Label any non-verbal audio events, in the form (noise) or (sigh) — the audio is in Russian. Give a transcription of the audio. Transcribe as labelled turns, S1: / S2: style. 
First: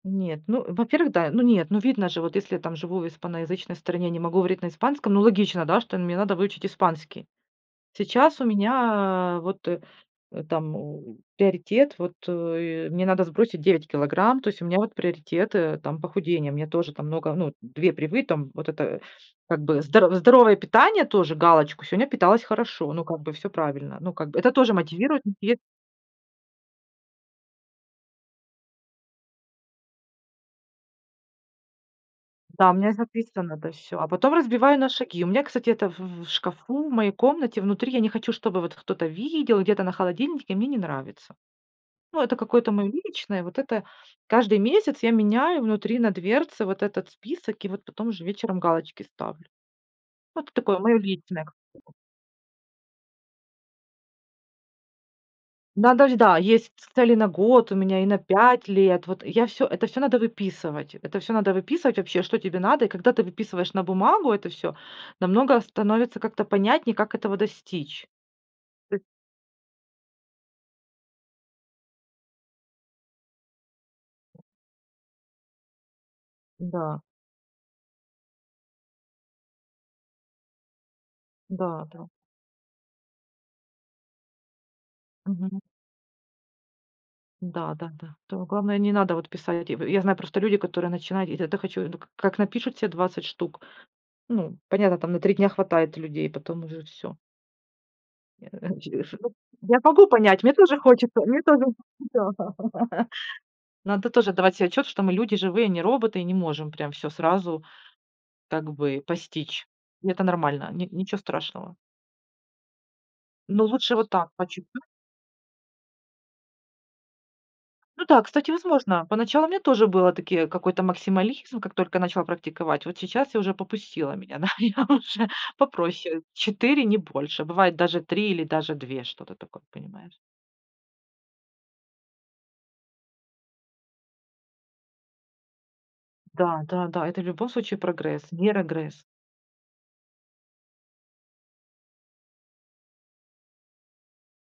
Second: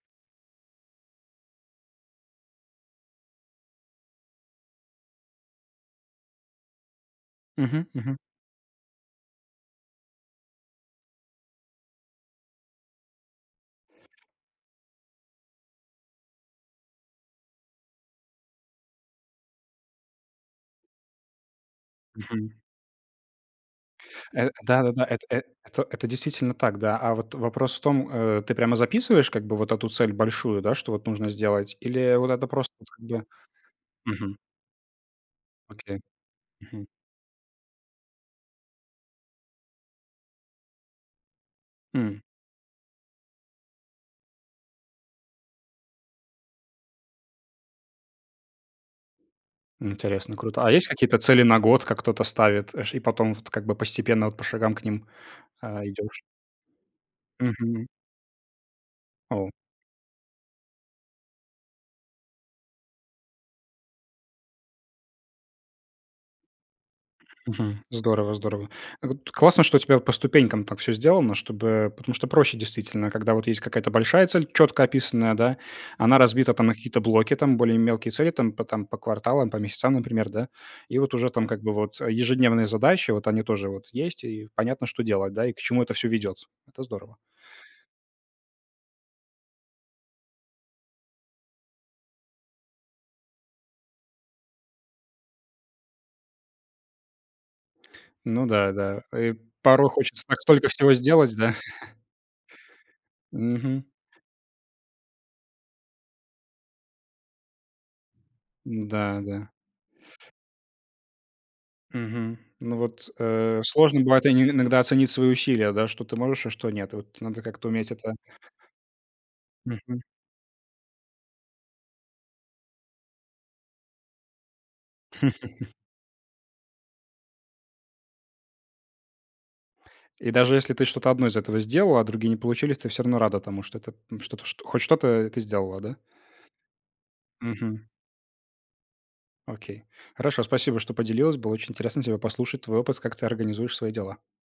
S1: Нет, ну, во-первых, да, ну нет, ну видно же, вот если я там живу в испаноязычной стране, не могу говорить на испанском, ну логично, да, что мне надо выучить испанский.
S2: Мгм, мгм.
S1: Сейчас у меня, а, вот, э, там у приоритет, вот, э, мне надо сбросить 9 килограмм. То есть у меня вот приоритет, э, там похудение. Мне тоже там много, ну, 2 привы там вот это как бы здоро здоровое питание тоже галочку, сегодня питалась
S2: Мгм.
S1: хорошо, ну, как бы всё правильно. Ну, как бы
S2: Э,
S1: это тоже
S2: да-да-да,
S1: мотивирует.
S2: эт э
S1: (unintelligible)
S2: это это действительно так, да, а вот вопрос в том, э, ты прямо записываешь как бы вот эту цель большую, да, что вот нужно сделать? Или вот это
S1: Да, у
S2: просто
S1: меня
S2: вот
S1: и
S2: как бы
S1: записано, да, всё, а потом
S2: Мгм.
S1: разбиваю на шаги. У меня, кстати, это в
S2: Окей.
S1: в шкафу
S2: Мгм.
S1: в моей комнате внутри. Я не хочу, чтобы вот кто-то видел где-то на холодильнике. Мне не нравится. Ну,
S2: М.
S1: это какое-то моё личное, вот это каждый месяц я меняю внутри на дверце вот этот список, и вот потом уже вечером галочки ставлю.
S2: М, интересно,
S1: Ну, это
S2: круто. А
S1: такое
S2: есть
S1: моё
S2: какие-то цели
S1: личное.
S2: на год,
S1: (unintelligible)
S2: как кто-то ставит, э, ш и потом вот как бы постепенно, вот по шагам к ним, э,
S1: Надо ж,
S2: идёшь?
S1: да, есть ц цели на год у
S2: Мгм.
S1: меня и на 5 лет. Вот я
S2: О.
S1: всё это всё надо выписывать. Это всё надо выписывать вообще, что тебе надо. И когда ты выписываешь на бумагу это всё, намного становится как-то понятнее, как этого
S2: Мгм.
S1: достичь.
S2: Здорово, здорово.
S1: Ты
S2: Вот, классно, что у тебя по ступенькам так всё сделано, чтобы потому что проще действительно, когда вот есть какая-то большая цель, чётко описанная, да, она разбита там на какие-то
S1: Да.
S2: блоки, там более мелкие цели, там по там по кварталам, по месяцам, например, да. И вот уже там как бы
S1: Да,
S2: вот,
S1: да.
S2: э, ежедневные задачи, вот они тоже вот есть, и понятно, что делать, да, и к
S1: Мгм.
S2: чему это всё ведёт. Это здорово.
S1: Да-да-да. Тут главное не надо вот писать. В я знаю просто люди, которые начинают, и тогда хочу, ну, к как напишут се 20 штук. Ну, понятно, там на 3 дня хватает людей, потом уже всё.
S2: Ну да да,
S1: Я ж ш о.
S2: э,
S1: Я
S2: порой
S1: могу
S2: хочется так
S1: понять, мне
S2: столько
S1: тоже
S2: всего
S1: хочется
S2: сделать,
S1: мне
S2: да?
S1: тоже
S2: (chuckles)
S1: хочется. (laughs)
S2: Мгм.
S1: Надо тоже отдавать се отчет, что мы люди живые, а не роботы, и не можем прям всё сразу как бы
S2: М-да, да.
S1: постичь. И это нормально, ни ничего страшного.
S2: Мгм, ну вот, э,
S1: Но лучше
S2: сложно
S1: вот
S2: бывает
S1: так по
S2: инь иногда
S1: чуть-чуть
S2: оценить свои усилия, да, что ты можешь, а что нет. И вот надо как-то уметь
S1: Ну
S2: это
S1: да, кстати, возможно. Поначалу мне тоже
S2: Мгм.
S1: было, такие какой-то максимализм, как только я начала практиковать. Вот сейчас я уже попустило меня, да, я уже
S2: (chuckles)
S1: попроще, 4, не больше. Бывает даже 3 или даже 2, что-то такое, понимаешь.
S2: И даже если ты что-то 1 из этого сделала, а другие не получились, ты всё равно рада тому, что это, ну, что-то чт хоть что-то, э, ты сделала, да?
S1: Да-да-да, это в любом случае
S2: Мгм.
S1: прогресс, не регресс.
S2: Окей, хорошо, спасибо, что поделилась. Было очень интересно тебя послушать, твой опыт, как ты организуешь свои дела.